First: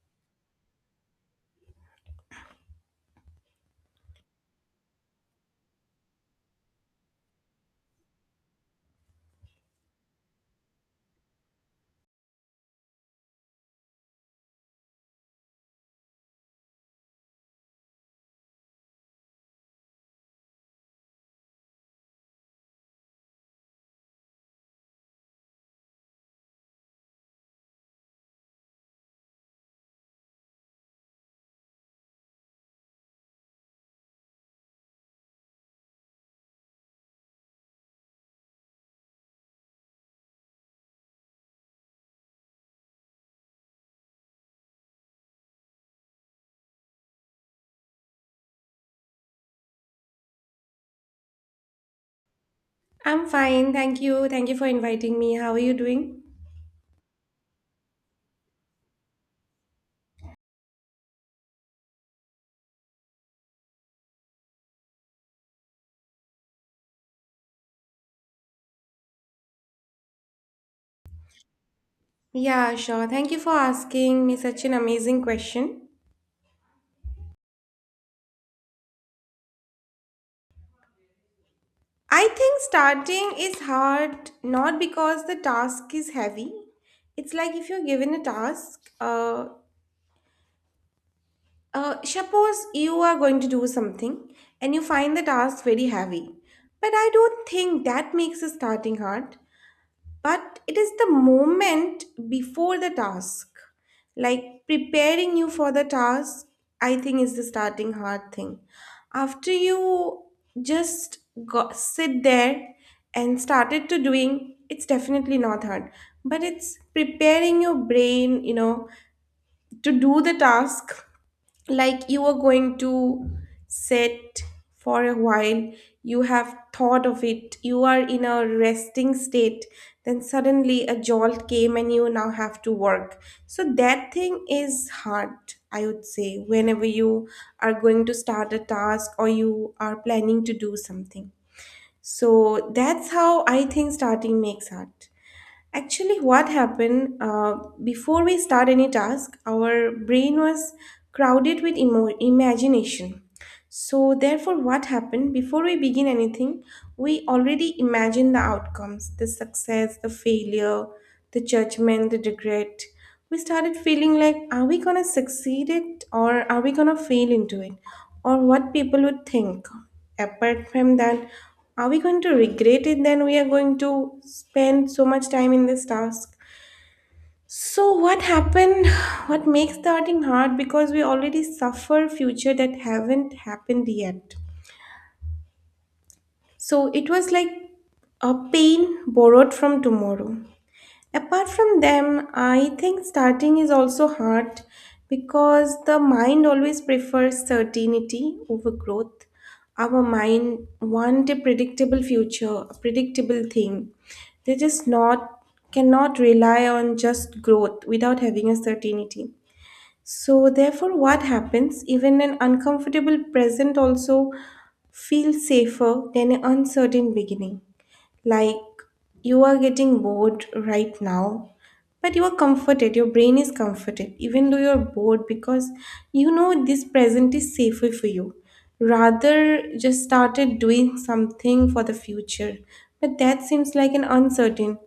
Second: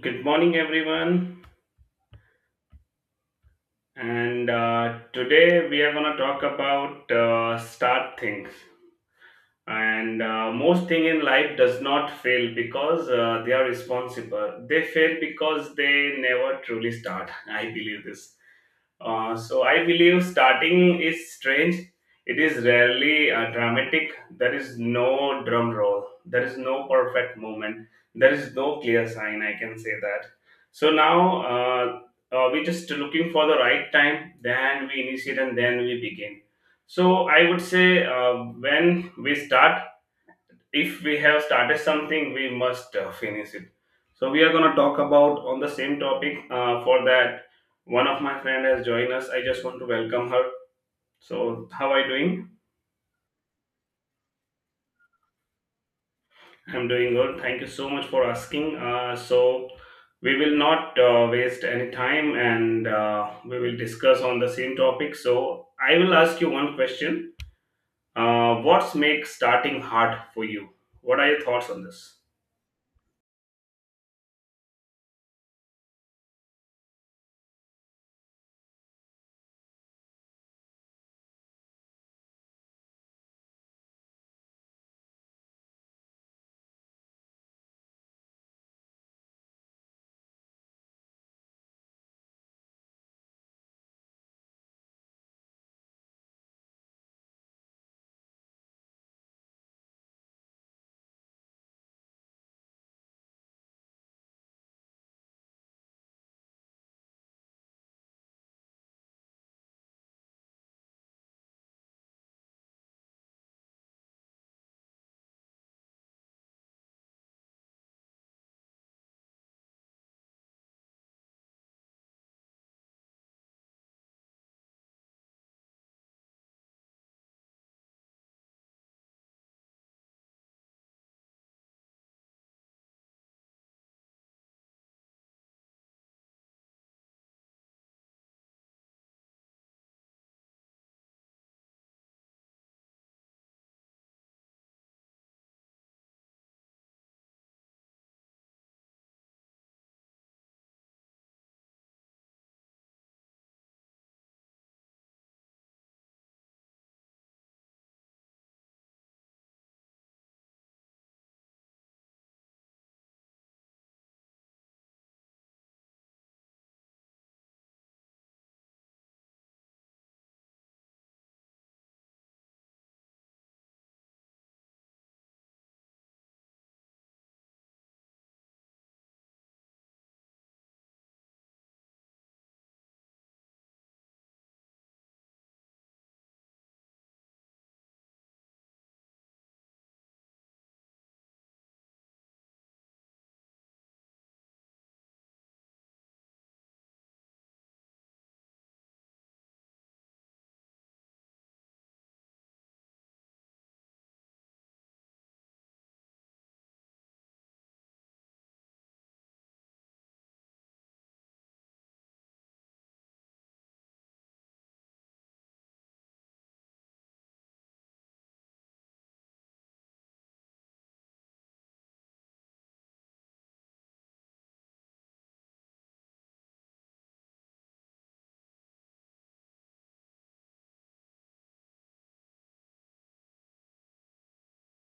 Good morning, everyone. And Today we are going to talk about start things. And Most thing in life does not fail because they are responsible. They fail because they never truly start. I believe this. So I believe starting is strange. It is rarely dramatic. There is no drum roll. There is no perfect moment. There is no clear sign. I can say that. So now we're just looking for the right time. Then we initiate and then we begin. So I would say, when we start, if we have started something, we must finish it, so we are going to talk about on the same topic, for that, one of my friend has joined us. I just want to welcome her. So how are you doing? I'm fine, thank you. Thank you for inviting me. How are you doing? I'm doing good. Thank you so much for asking. So we will not waste any time, and we will discuss on the same topic. So I will ask you one question. What's make starting hard for you? What are your thoughts on this? Yeah, sure. Thank you for asking me such an amazing question. I think starting is hard not because the task is heavy. It's like if you're given a task, suppose you are going to do something and you find the task very heavy. But I don't think that makes the starting hard, but it is the moment before the task, like preparing you for the task, I think is the starting hard thing. After you just go, sit there and started to doing, it's definitely not hard, but it's preparing your brain, you know, to do the task. Like you are going to sit for a while, you have thought of it, you are in a resting state, then suddenly a jolt came and you now have to work. So that thing is hard. I would say whenever you are going to start a task or you are planning to do something, so that's how I think starting makes art. Actually, what happened before we start any task, our brain was crowded with imagination. So, therefore, what happened before we begin anything, we already imagine the outcomes, the success, the failure, the judgment, the regret. We started feeling like, are we gonna succeed it or are we gonna fail into it? Or what people would think. Apart from that, are we going to regret it? Then we are going to spend so much time in this task. So what happened? What makes starting hard? Because we already suffer future that haven't happened yet. So it was like a pain borrowed from tomorrow. Apart from them, I think starting is also hard because the mind always prefers certainty over growth. Our mind want a predictable future, a predictable thing. They just not cannot rely on just growth without having a certainty. So therefore what happens, even an uncomfortable present also feels safer than an uncertain beginning. Like, you are getting bored right now, but you are comforted, your brain is comforted, even though you're bored because you know this present is safer for you. Rather, just started doing something for the future, but that seems like an uncertain.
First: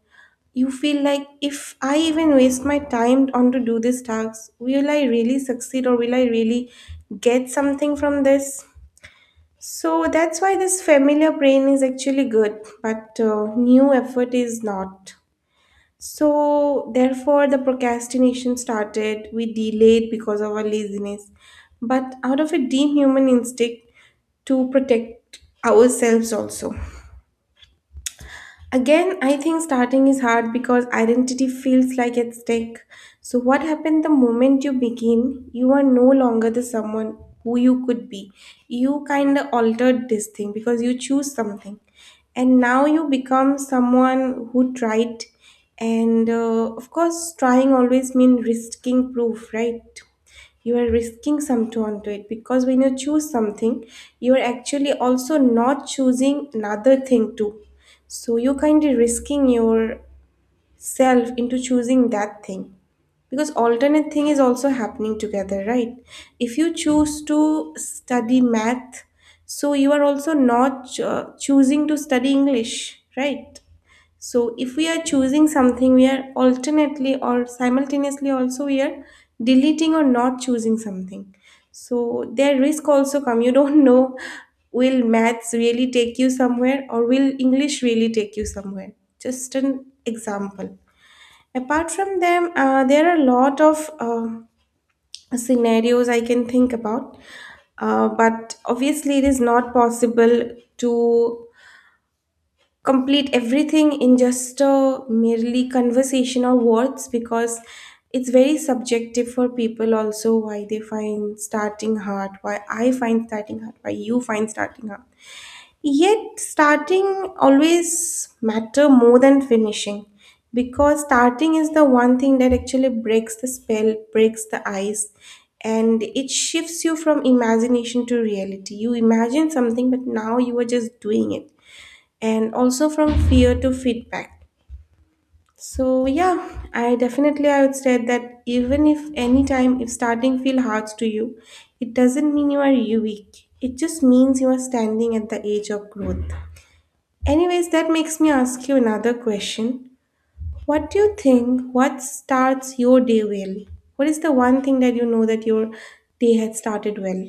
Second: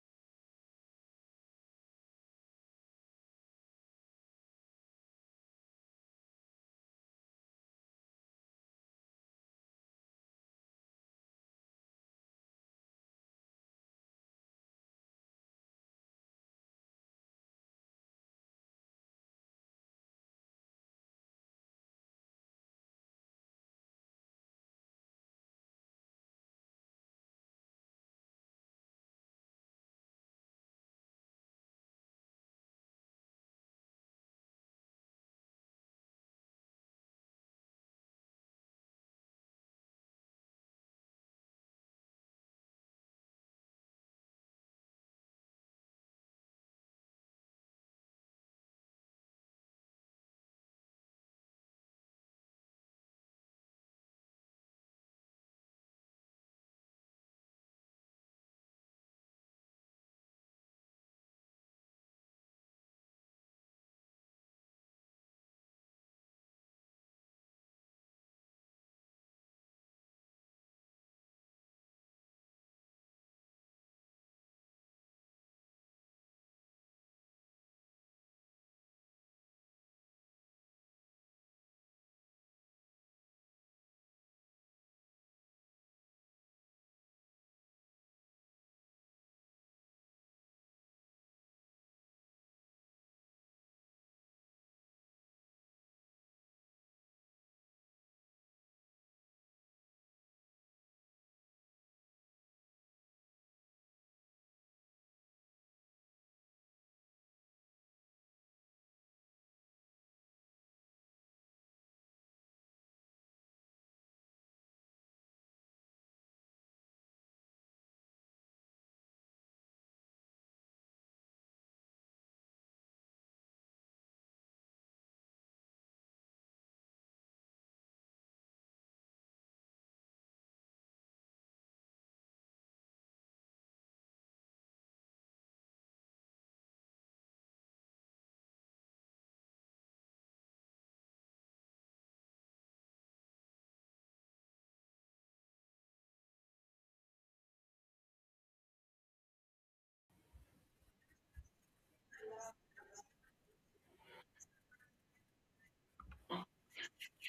You feel like if I even waste my time on to do this task, will I really succeed or will I really get something from this? So that's why this familiar brain is actually good, but new effort is not. So therefore, the procrastination started. We delayed because of our laziness, but out of a deep human instinct to protect ourselves also. Again, I think starting is hard because identity feels like at stake. So, what happened the moment you begin? You are no longer the someone who you could be. You kind of altered this thing because you choose something, and now you become someone who tried. And of course, trying always means risking proof, right? You are risking something onto it because when you choose something, you are actually also not choosing another thing too, so you're kind of risking yourself into choosing that thing because alternate thing is also happening together, right? If you choose to study math, so you are also not choosing to study English, right? So if we are choosing something, we are alternately or simultaneously also we are deleting or not choosing something. So their risk also come. You don't know, will maths really take you somewhere or will English really take you somewhere. Just an example. Apart from them, there are a lot of scenarios I can think about. But obviously, it is not possible to complete everything in just a merely conversation or words because it's very subjective for people also, why they find starting hard, why I find starting hard, why you find starting hard. Yet starting always matter more than finishing because starting is the one thing that actually breaks the spell, breaks the ice, and it shifts you from imagination to reality. You imagine something, but now you are just doing it. And also from fear to feedback. So yeah, I definitely I would say that even if any time if starting feel hard to you, it doesn't mean you are you weak. It just means you are standing at the edge of growth. Anyways, that makes me ask you another question. What do you think, what starts your day well? What is the one thing that you know that your day had started well?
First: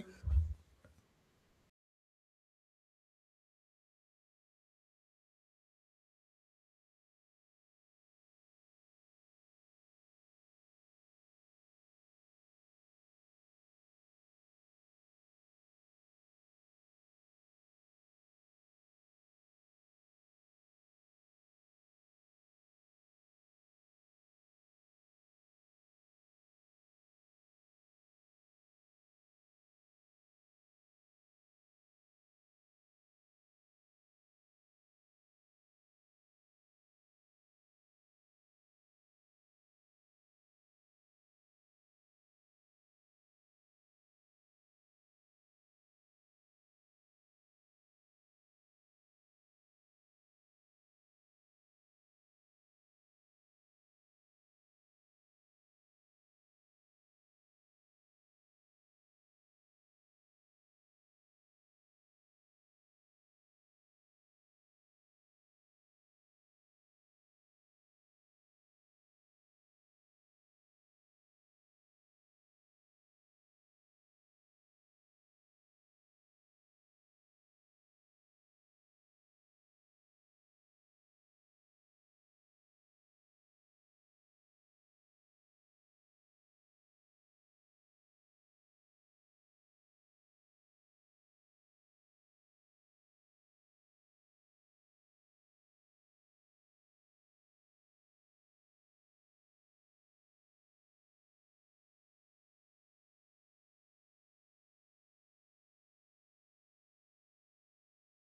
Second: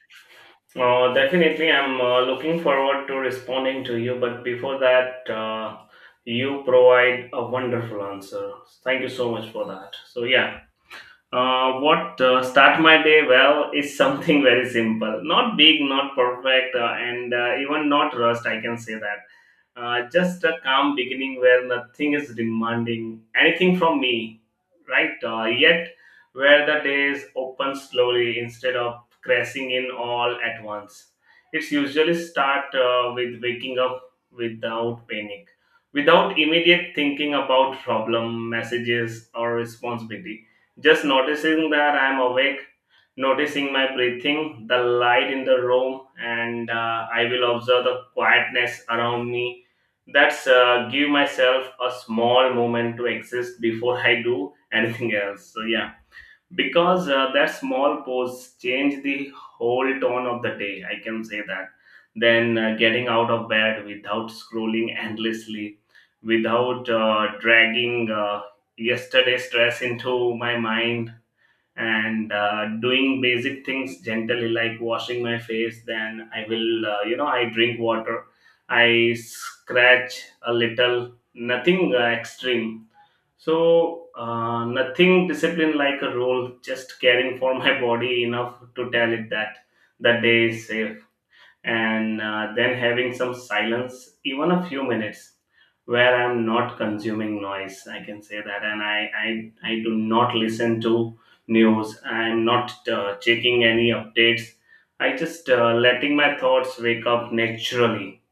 Definitely, I'm looking forward to responding to you. But before that, you provide a wonderful answer. Thank you so much for that. So, yeah. What start my day well is something very simple, not big, not perfect, and even not rushed. I can say that. Just a calm beginning where nothing is demanding anything from me, right? Yet, where the days open slowly instead of crashing in all at once. It's usually start with waking up without panic, without immediate thinking about problem, messages, or responsibility, just noticing that I'm awake, noticing my breathing, the light in the room, and I will observe the quietness around me. That's give myself a small moment to exist before I do anything else. So yeah, because that small pause change the whole tone of the day. I can say that. Then getting out of bed without scrolling endlessly, without dragging yesterday's stress into my mind, and doing basic things gently, like washing my face. Then I will, I drink water. I scratch a little, nothing extreme. So nothing discipline like a rule, just caring for my body enough to tell it that the day is safe. And then having some silence, even a few minutes where I'm not consuming noise. I can say that, and I do not listen to news. I'm not checking any updates. I just letting my thoughts wake up naturally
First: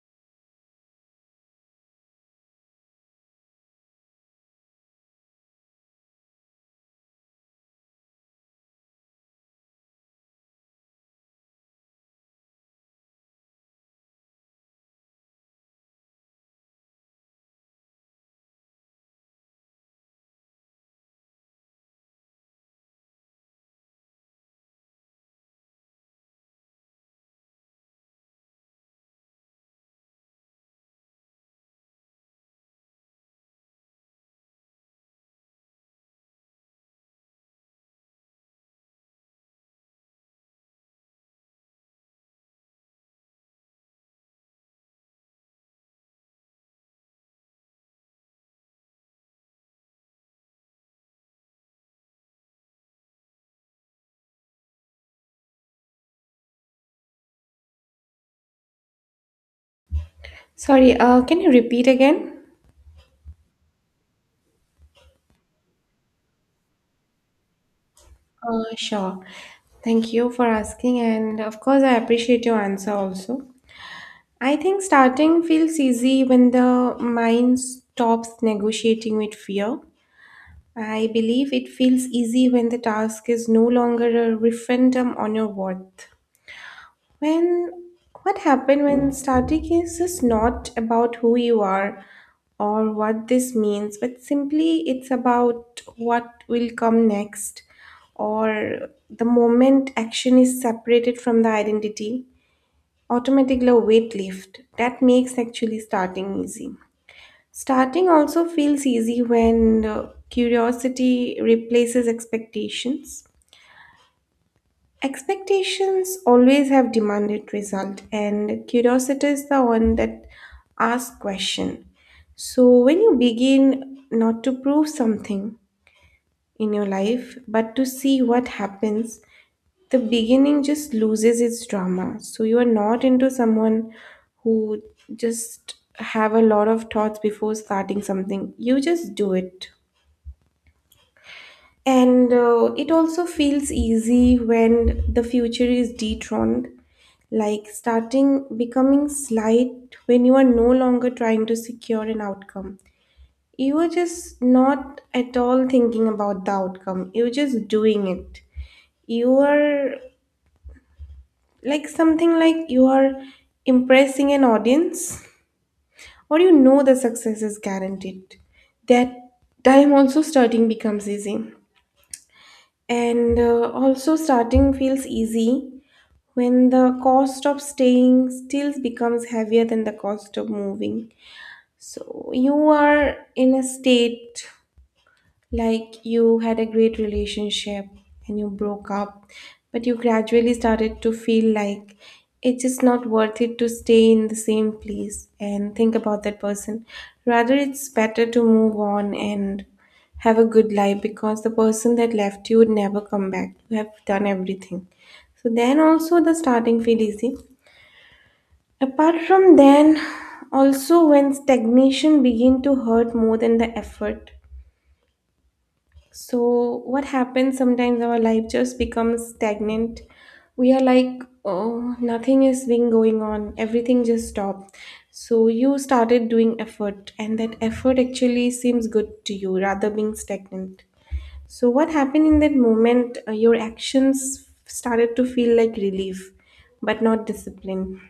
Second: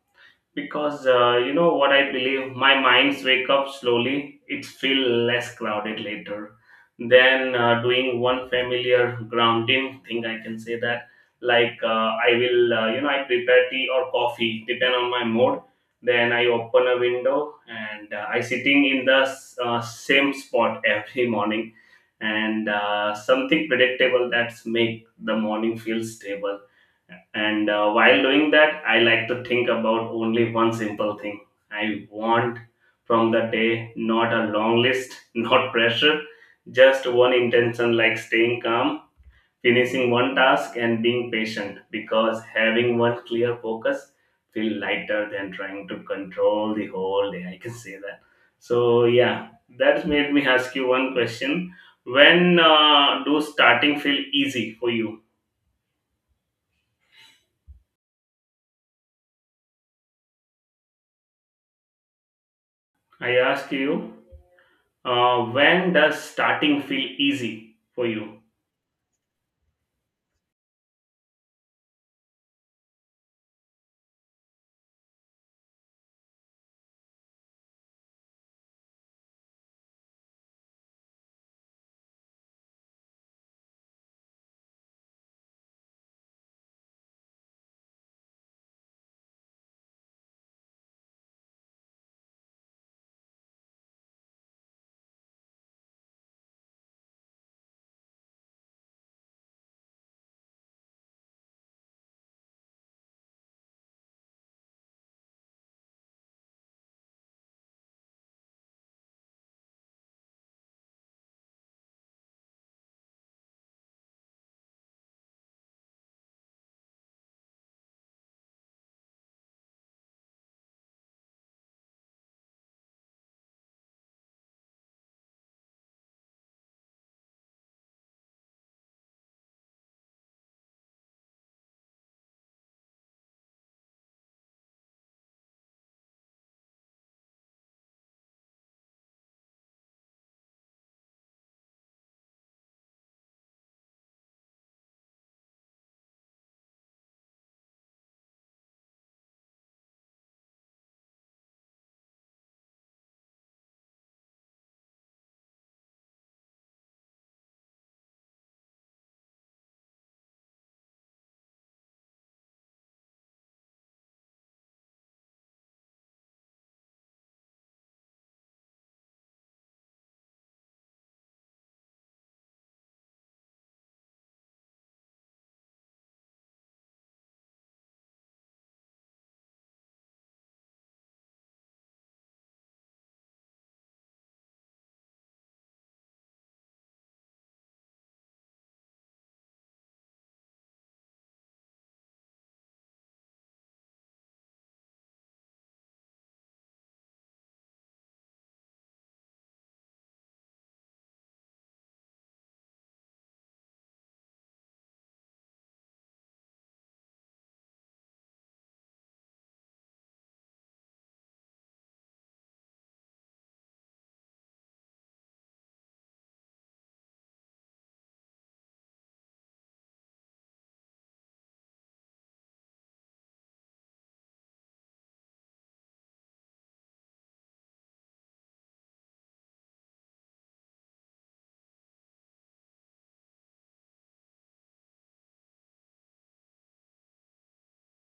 because, you know what, I believe my minds wake up slowly, it feel less crowded later, than doing one familiar grounding thing. I can say that. Like, I will, I prepare tea or coffee depend on my mood. Then I open a window, and I sitting in the same spot every morning. And something predictable that's make the morning feel stable. And while doing that, I like to think about only one simple thing I want from the day, not a long list, not pressure, just one intention like staying calm, finishing one task, and being patient, because having one clear focus feel lighter than trying to control the whole day. I can say that. So, yeah, that made me ask you one question. When do starting feel easy for you? Sorry, can you repeat again? I ask you. When does starting feel easy for you? Sure. Thank you for asking, and of course, I appreciate your answer also. I think starting feels easy when the mind stops negotiating with fear. I believe it feels easy when the task is no longer a referendum on your worth. When what happened when starting is just not about who you are or what this means, but simply it's about what will come next, or the moment action is separated from the identity, automatically a weight lift. That makes actually starting easy. Starting also feels easy when curiosity replaces expectations. Expectations always have demanded result, and curiosity is the one that asks question. So when you begin not to prove something in your life, but to see what happens, the beginning just loses its drama. So you are not into someone who just have a lot of thoughts before starting something. You just do it. And it also feels easy when the future is dethroned, like starting becoming slight when you are no longer trying to secure an outcome. You are just not at all thinking about the outcome, you're just doing it. You are like something like you are impressing an audience, or you know the success is guaranteed. That time also starting becomes easy. And also, starting feels easy when the cost of staying still becomes heavier than the cost of moving. So you are in a state like you had a great relationship and you broke up, but you gradually started to feel like it's just not worth it to stay in the same place and think about that person. Rather, it's better to move on and have a good life because the person that left you would never come back. You have done everything. So then also the starting feel easy. Apart from then, also when stagnation begin to hurt more than the effort. So what happens sometimes our life just becomes stagnant. We are like, oh, nothing is being going on. Everything just stopped. So you started doing effort and that effort actually seems good to you rather being stagnant. So what happened in that moment? Your actions started to feel like relief, but not discipline.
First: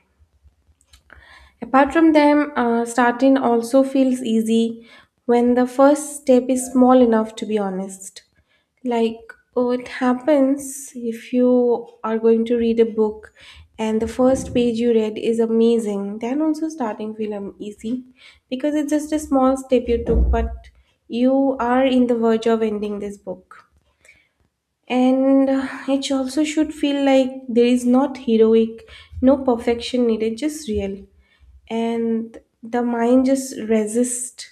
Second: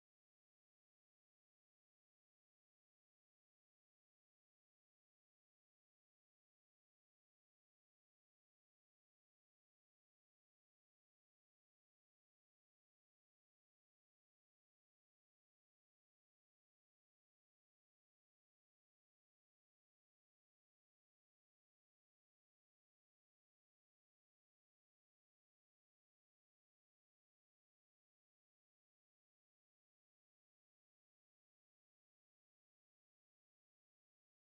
Apart from them, starting also feels easy when the first step is small enough to be honest. Like, oh, it happens if you are going to read a book and the first page you read is amazing, then also starting feel easy because it's just a small step you took, but you are in the verge of ending this book. And it also should feel like there is not heroic, no perfection needed, just real. And the mind just resists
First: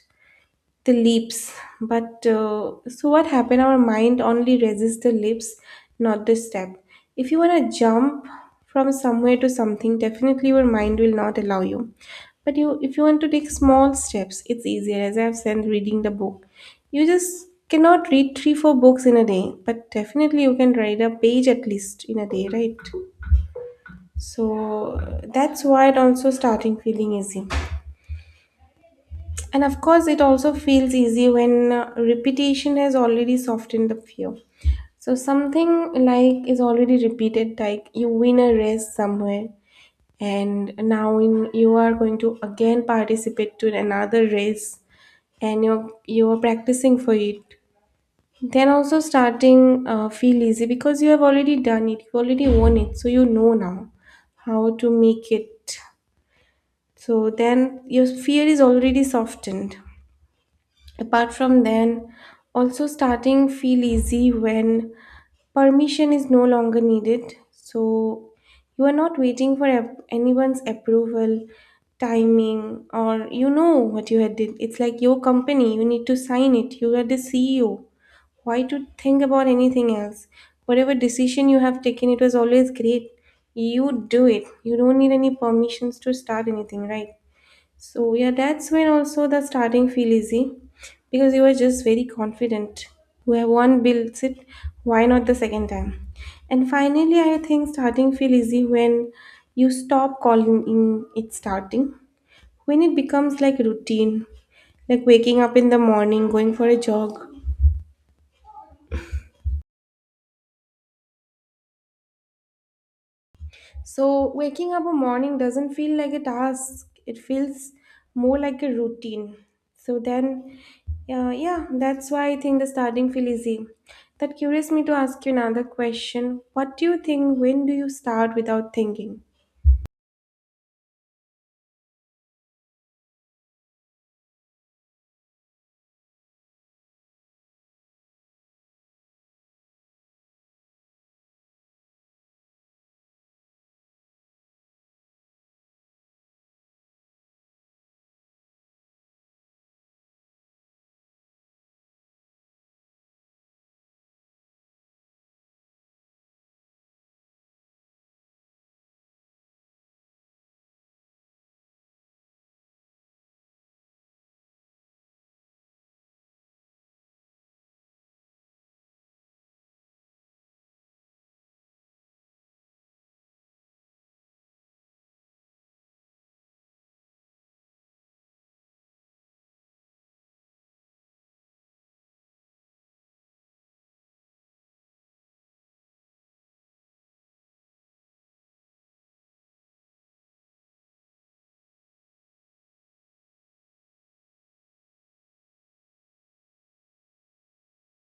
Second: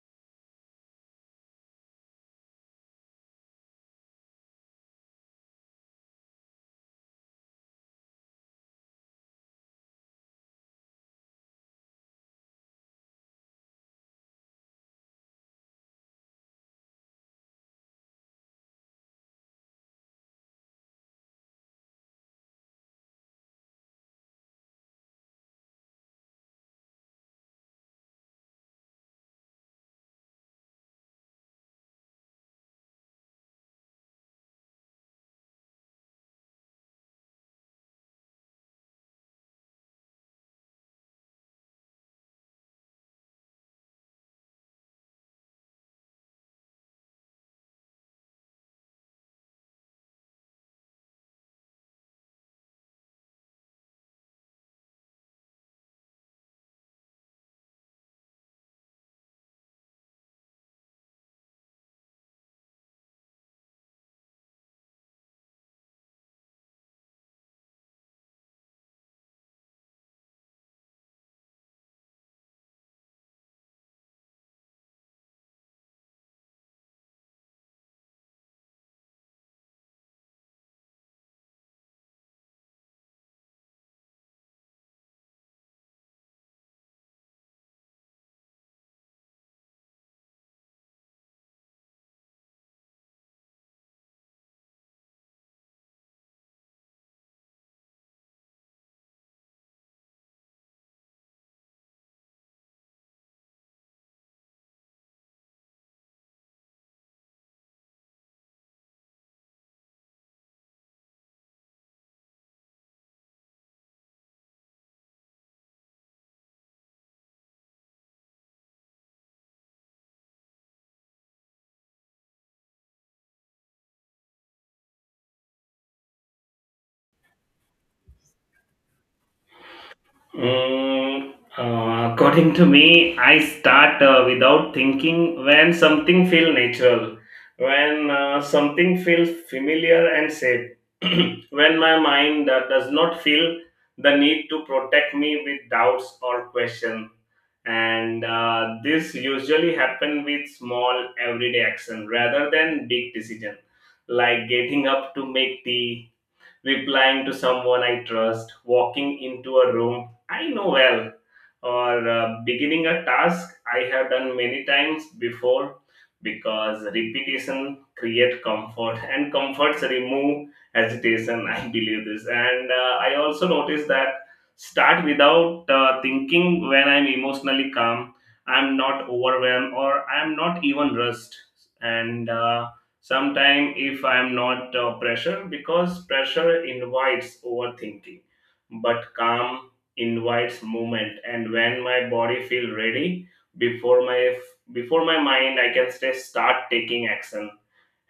the lips, but so what happened, our mind only resists the lips, not the step. If you want to jump from somewhere to something, definitely your mind will not allow you. But you, if you want to take small steps, it's easier, as I have said, reading the book. You just cannot read 3 4 books in a day, but definitely you can read a page at least in a day, right? So that's why it also starting feeling easy. And of course, it also feels easy when repetition has already softened the fear. So something like is already repeated, like you win a race somewhere, and now in you are going to again participate to another race, and you are practicing for it. Then also starting feel easy because you have already done it, you already won it, so you know now how to make it. So then your fear is already softened. Apart from then, also starting feel easy when permission is no longer needed. So you are not waiting for anyone's approval, timing, or you know what you had did. It's like your company, you need to sign it. You are the CEO. Why to think about anything else? Whatever decision you have taken, it was always great. You do it. You don't need any permissions to start anything, right? So yeah, that's when also the starting feel easy because you are just very confident. Where one builds it, why not the second time? And finally, I think starting feel easy when you stop calling in it starting. When it becomes like routine, like waking up in the morning, going for a jog. So, waking up a morning doesn't feel like a task, it feels more like a routine. So, then, yeah, that's why I think the starting feel easy. That curious me to ask you another question. What do you think? When do you start without thinking? According to me, I start without thinking when something feel natural, when something feels familiar and safe, when my mind does not feel the need to protect me with doubts or question. And this usually happen with small everyday action rather than big decision, like getting up to make tea, replying to someone I trust, walking into a room I know well, or beginning a task I have done many times before, because repetition create comfort and comforts remove hesitation. I believe this, and I also notice that start without thinking when I'm emotionally calm. I'm not overwhelmed, or I'm not even rushed. And sometimes if I'm not pressure, because pressure invites overthinking, but calm invites movement. And when my body feel ready before my before my mind, I can say, start taking action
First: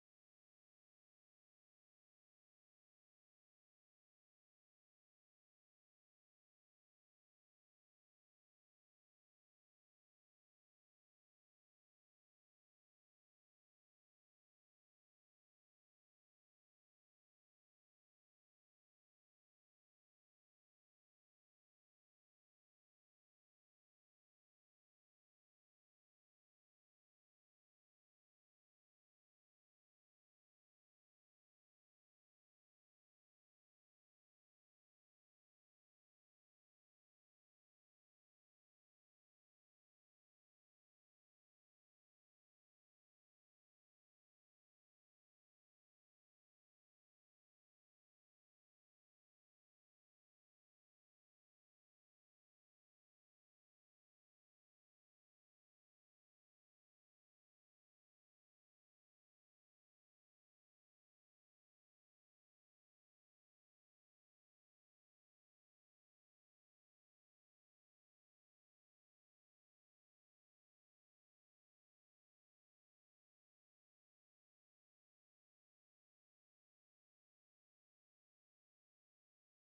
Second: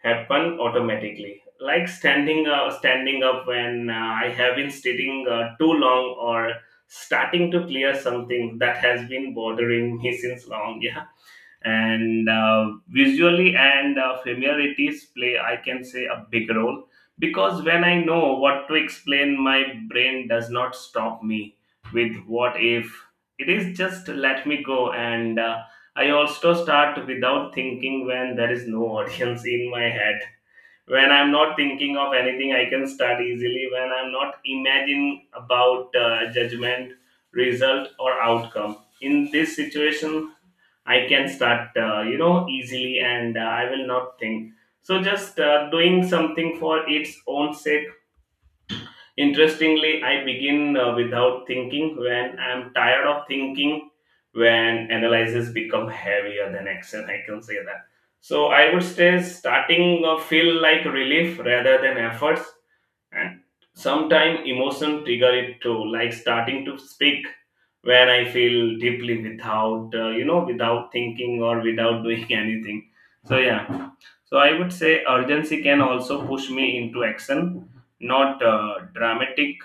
happen automatically, like standing standing up when I have been sitting too long, or starting to clear something that has been bothering me since long. Yeah. And visually and familiarities play, I can say, a big role, because when I know what to explain, my brain does not stop me with what if. It is just let me go, and I also start without thinking when there is no audience in my head. When I'm not thinking of anything, I can start easily, when I'm not imagining about judgment, result, or outcome in this situation. I can start, easily, and I will not think. So just doing something for its own sake. Interestingly, I begin without thinking when I'm tired of thinking, when analyses become heavier than action. I can say that. So I would say starting feel like relief rather than efforts, and sometimes emotion trigger it too, like starting to speak when I feel deeply without, without thinking or without doing anything. So yeah. So I would say urgency can also push me into action, not dramatic,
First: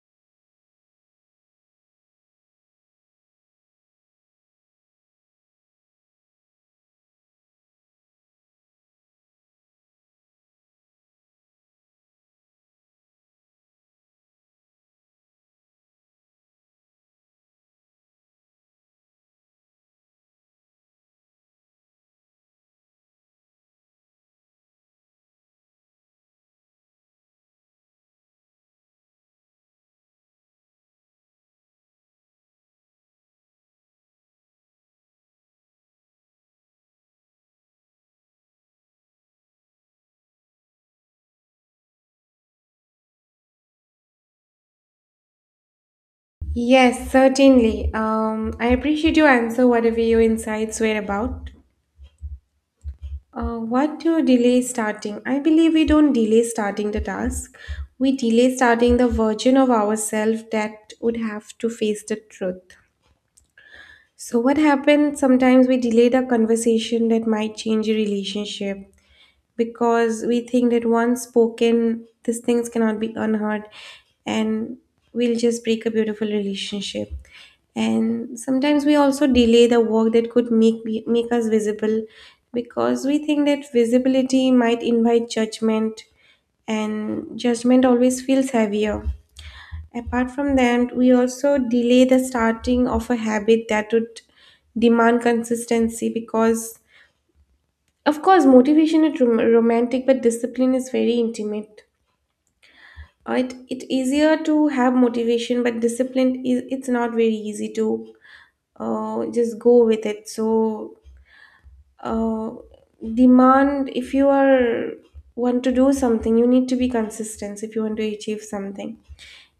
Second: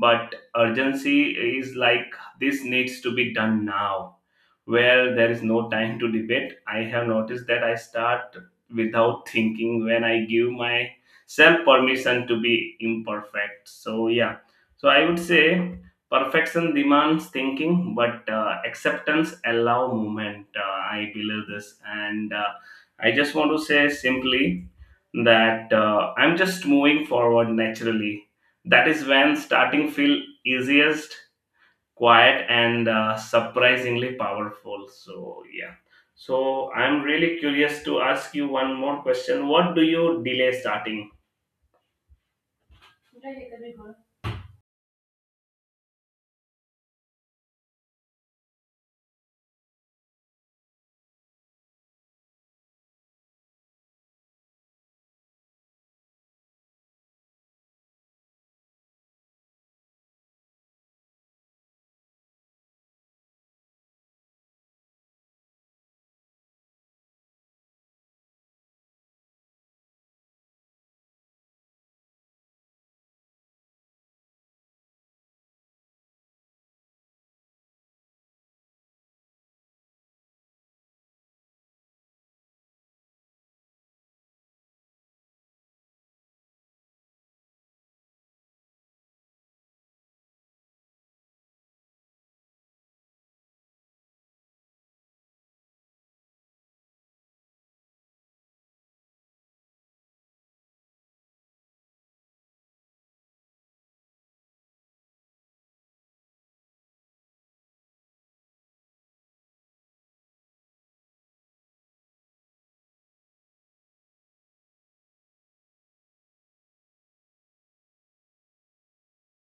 but urgency is like, this needs to be done now, where there is no time to debate. I have noticed that I start without thinking when I give myself permission to be imperfect. So, yeah, so I would say perfection demands thinking, but acceptance allow movement. I believe this, and I just want to say simply that I'm just moving forward naturally. That is when starting feel easiest, quiet and surprisingly powerful. So yeah. So I'm really curious to ask you one more question. What do you delay starting? Yes, certainly. I appreciate your answer, whatever your insights were about. What do you delay starting? I believe we don't delay starting the task. We delay starting the version of ourselves that would have to face the truth. So, what happens sometimes we delay the conversation that might change a relationship, because we think that once spoken, these things cannot be unheard and we'll just break a beautiful relationship. And sometimes we also delay the work that could make us visible because we think that visibility might invite judgment, and judgment always feels heavier. Apart from that, we also delay the starting of a habit that would demand consistency because of course, motivation is romantic, but discipline is very intimate. It it easier to have motivation, but discipline is it's not very easy to just go with it. So uh, demand if you are want to do something, you need to be consistent if you want to achieve something.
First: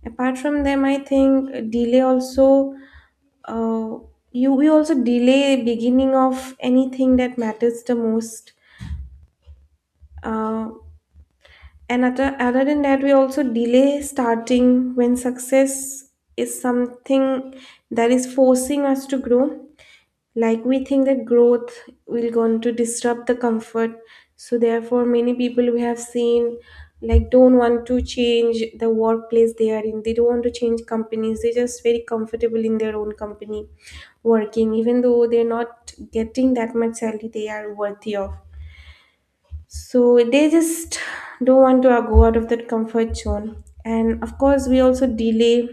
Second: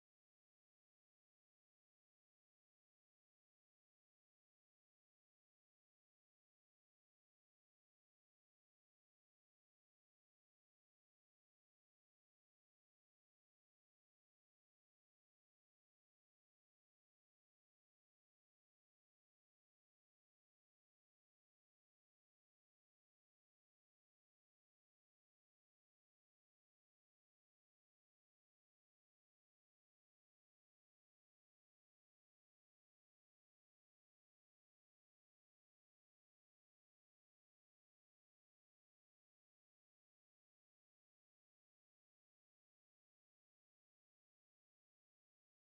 Apart from them, I think delay also uh, you we also delay beginning of anything that matters the most. Uh, And other than that, we also delay starting when success is something that is forcing us to grow. Like we think that growth will going to disrupt the comfort. So therefore, many people we have seen like don't want to change the workplace they are in. They don't want to change companies. They're just very comfortable in their own company working, even though they're not getting that much salary they are worthy of, so they just don't want to go out of that comfort zone. And of course we also delay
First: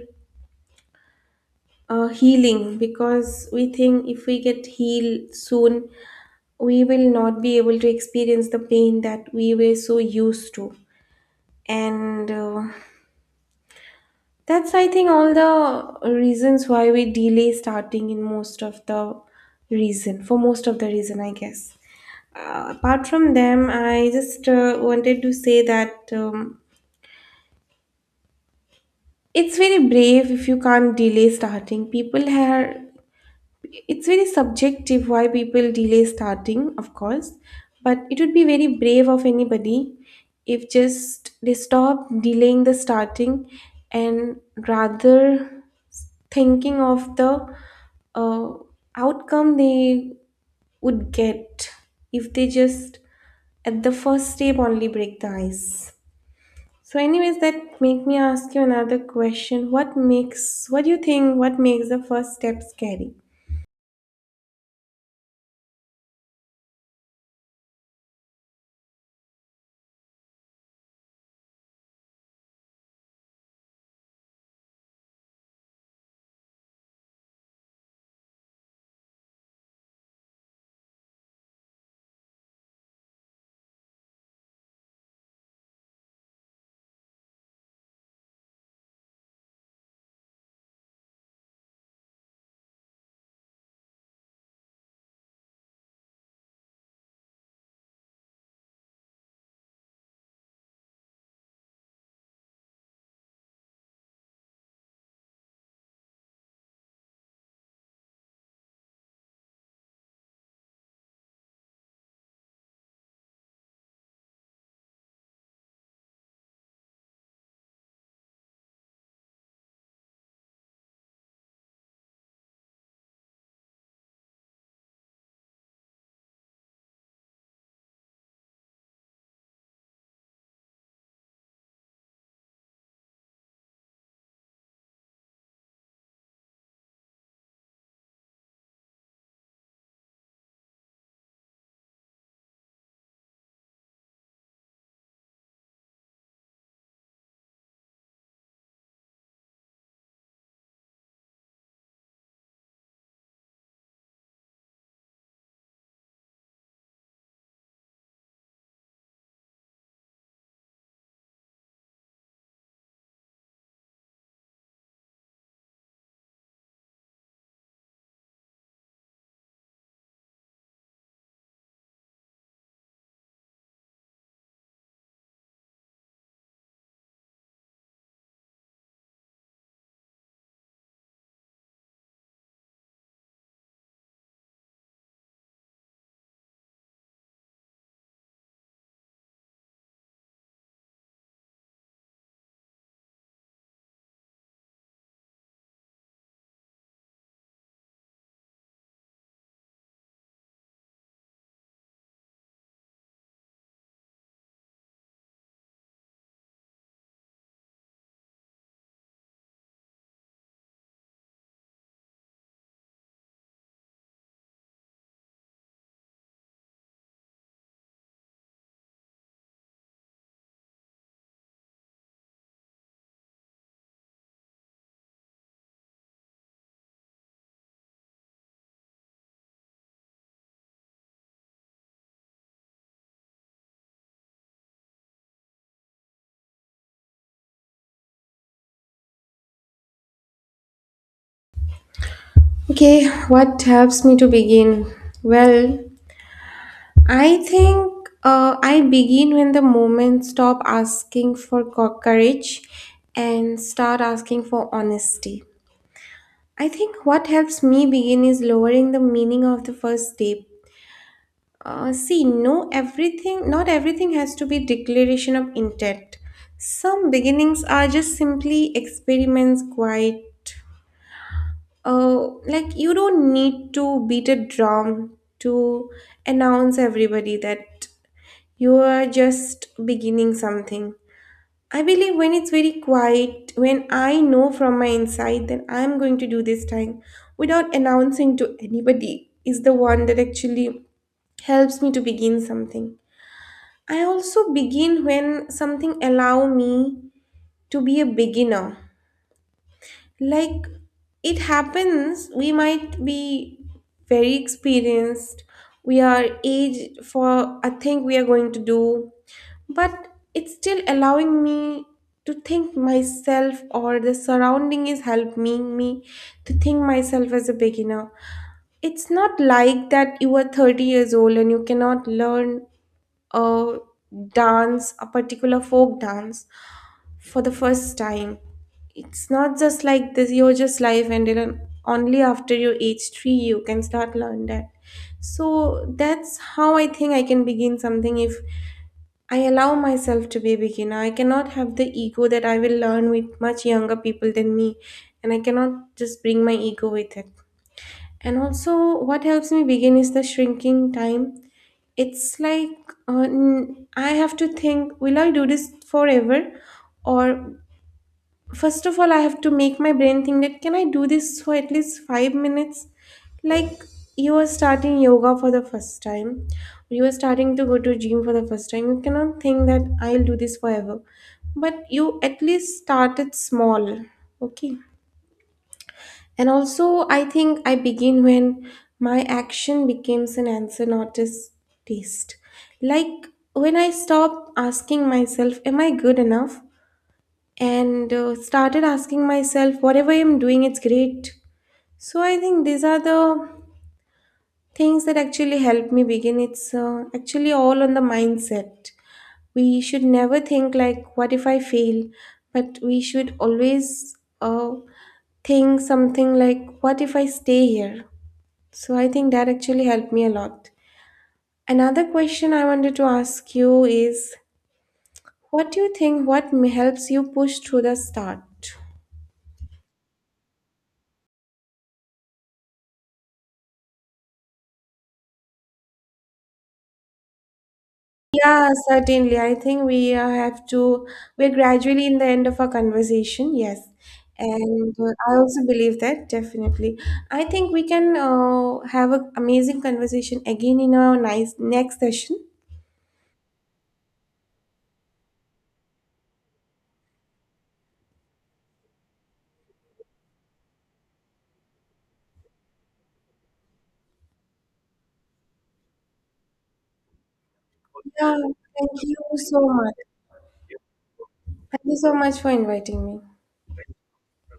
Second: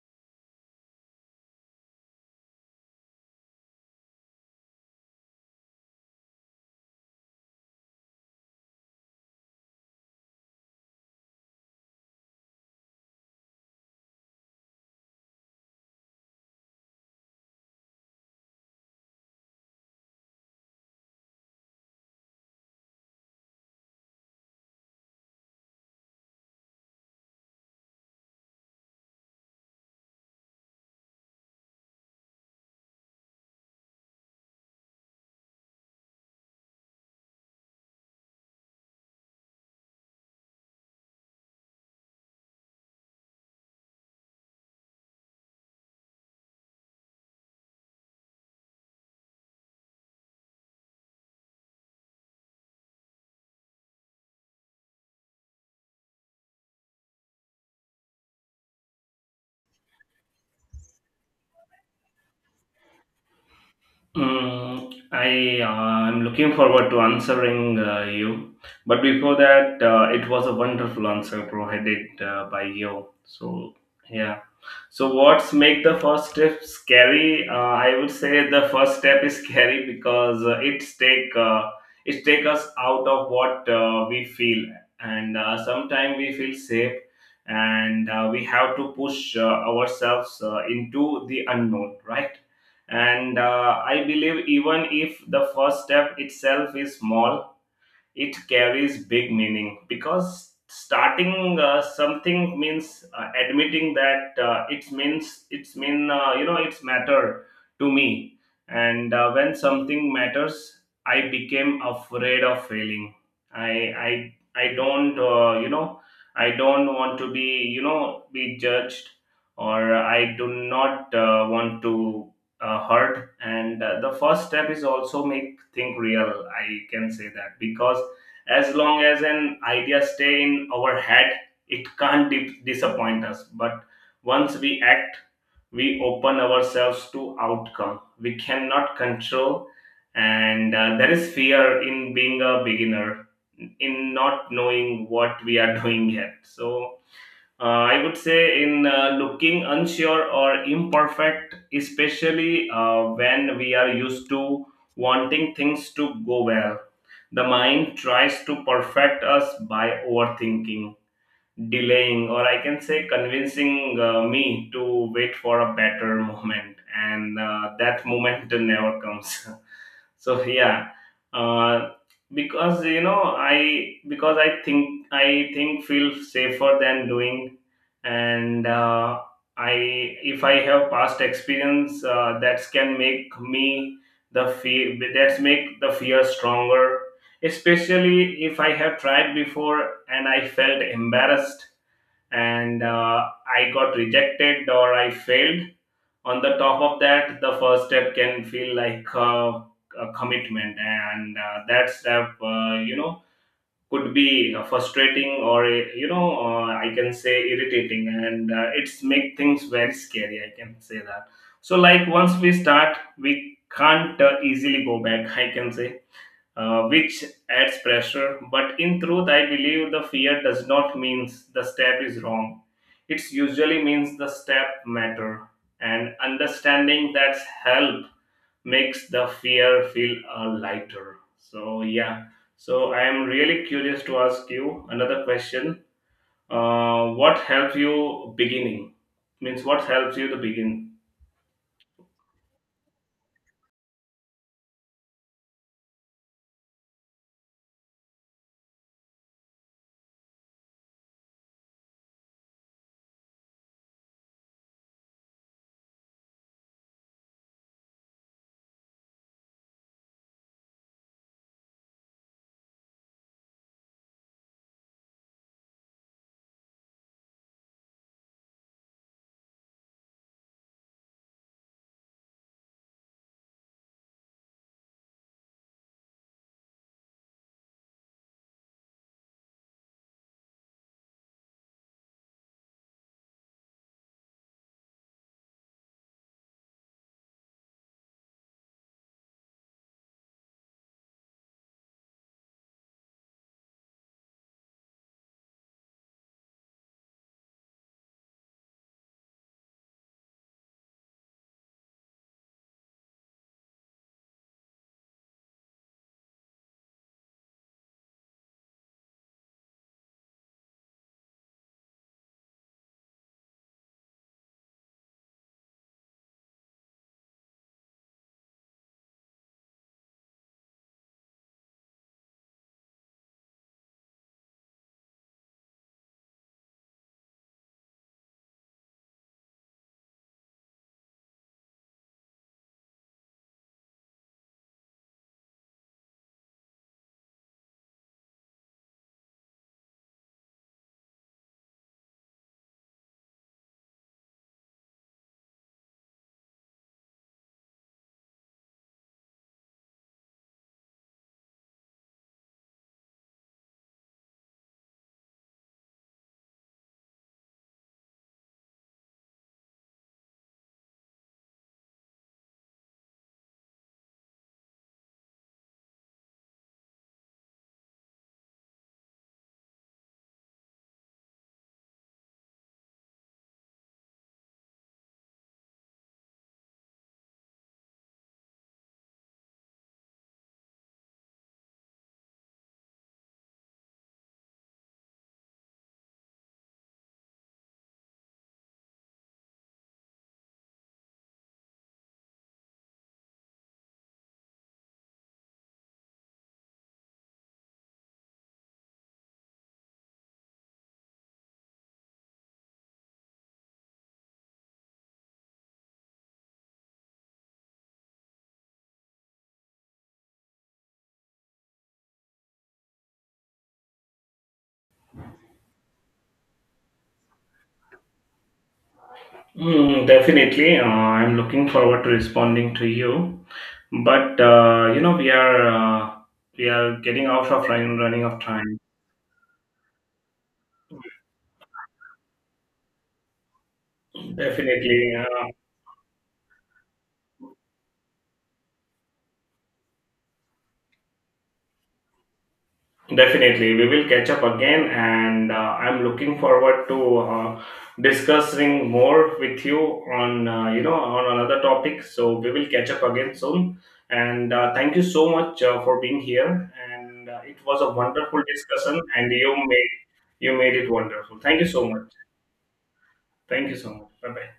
healing because we think if we get healed soon we will not be able to experience the pain that we were so used to, and that's I think all the reasons why we delay starting in most of the reason for most of the reason I guess. Apart from them I just wanted to say that it's very brave if you can't delay starting. People are, it's very subjective why people delay starting, of course, but it would be very brave of anybody if just they stop delaying the starting and rather thinking of the uh, outcome they would get if they just at the first step only break the ice. So, anyways, that make me ask you another question. What do you think what makes the first step scary? I am looking forward to answering you. But before that, it was a wonderful answer provided by you. So yeah. So what's make the first step scary? I would say the first step is scary because it take us out of what we feel, and sometimes we feel safe, and we have to push ourselves into the unknown, right? And I believe even if the first step itself is small, it carries big meaning, because starting something means admitting that, it means it's mean it's matter to me. And when something matters, I became afraid of failing. I i i don't, I don't want to be, be judged, or I do not want to hurt. And the first step is also make think real, I can say that, because as long as an idea stay in our head, it can't disappoint us. But once we act, we open ourselves to outcome we cannot control. And there is fear in being a beginner, in not knowing what we are doing yet. So I would say, in looking unsure or imperfect, especially when we are used to wanting things to go well, the mind tries to perfect us by overthinking, delaying, or I can say convincing me to wait for a better moment, and that moment never comes. So yeah, uh, because you know I because I think feel safer than doing, and I if I have past experience that can make me the fear stronger, especially if I have tried before and I felt embarrassed, and I got rejected or I failed. On the top of that, the first step can feel like a commitment, and that step, could be frustrating, or I can say irritating, and it's make things very scary. I can say that. So, like once we start, we can't easily go back, I can say, which adds pressure. But in truth, I believe the fear does not means the step is wrong. It usually means the step matter. And understanding that's help makes the fear feel lighter. So yeah. So I am really curious to ask you another question. What helps you beginning? Means what helps you to begin? Okay, what helps me to begin? Well, I think I begin when the moment stop asking for courage and start asking for honesty. I think what helps me begin is lowering the meaning of the first step. See, no, not everything has to be declaration of intent. Some beginnings are just simply experiments, quite. Like you don't need to beat a drum to announce everybody that you are just beginning something. I believe when it's very quiet, when I know from my inside that I'm going to do this time without announcing to anybody, is the one that actually helps me to begin something. I also begin when something allow me to be a beginner. Like it happens, we might be very experienced. We are aged for a thing we are going to do, but it's still allowing me to think myself, or the surrounding is helping me to think myself as a beginner. It's not like that you are 30 years old and you cannot learn a dance, a particular folk dance for the first time. It's not just like this, you're just live and then only after your age three you can start learn that. So that's how I think I can begin something if I allow myself to be a beginner. I cannot have the ego that I will learn with much younger people than me, and I cannot just bring my ego with it. And also, what helps me begin is the shrinking time. It's like I have to think, will I do this forever? Or first of all, I have to make my brain think that can I do this for at least 5 minutes? Like you are starting yoga for the first time, you are starting to go to gym for the first time. You cannot think that I'll do this forever, but you at least started small, okay? And also, I think I begin when my action becomes an answer, not a taste. Like when I stop asking myself, am I good enough? And started asking myself, whatever I'm doing, it's great. So I think these are the things that actually help me begin. It's actually all on the mindset. We should never think, like, what if I fail? But we should always uh, think something like, what if I stay here? So I think that actually helped me a lot. Another question I wanted to ask you is what do you think helps you push through the start? Definitely. I'm looking forward to responding to you. But we are getting out of running of Yeah, time. certainly. I think we have to, we're gradually in the end of our conversation, yes. And Definitely, I uh, also believe that, definitely. I think we can have an amazing conversation again in our nice next session. definitely, we will catch up again, and I'm looking forward to discussing more with you on, on another topic. So we will catch up again soon. And thank you so much for being here. And it was a Yeah, wonderful discussion, thank you and you so made much. you made it wonderful. Thank you Thank so you much. so much for inviting me. Thank you so much. Bye bye.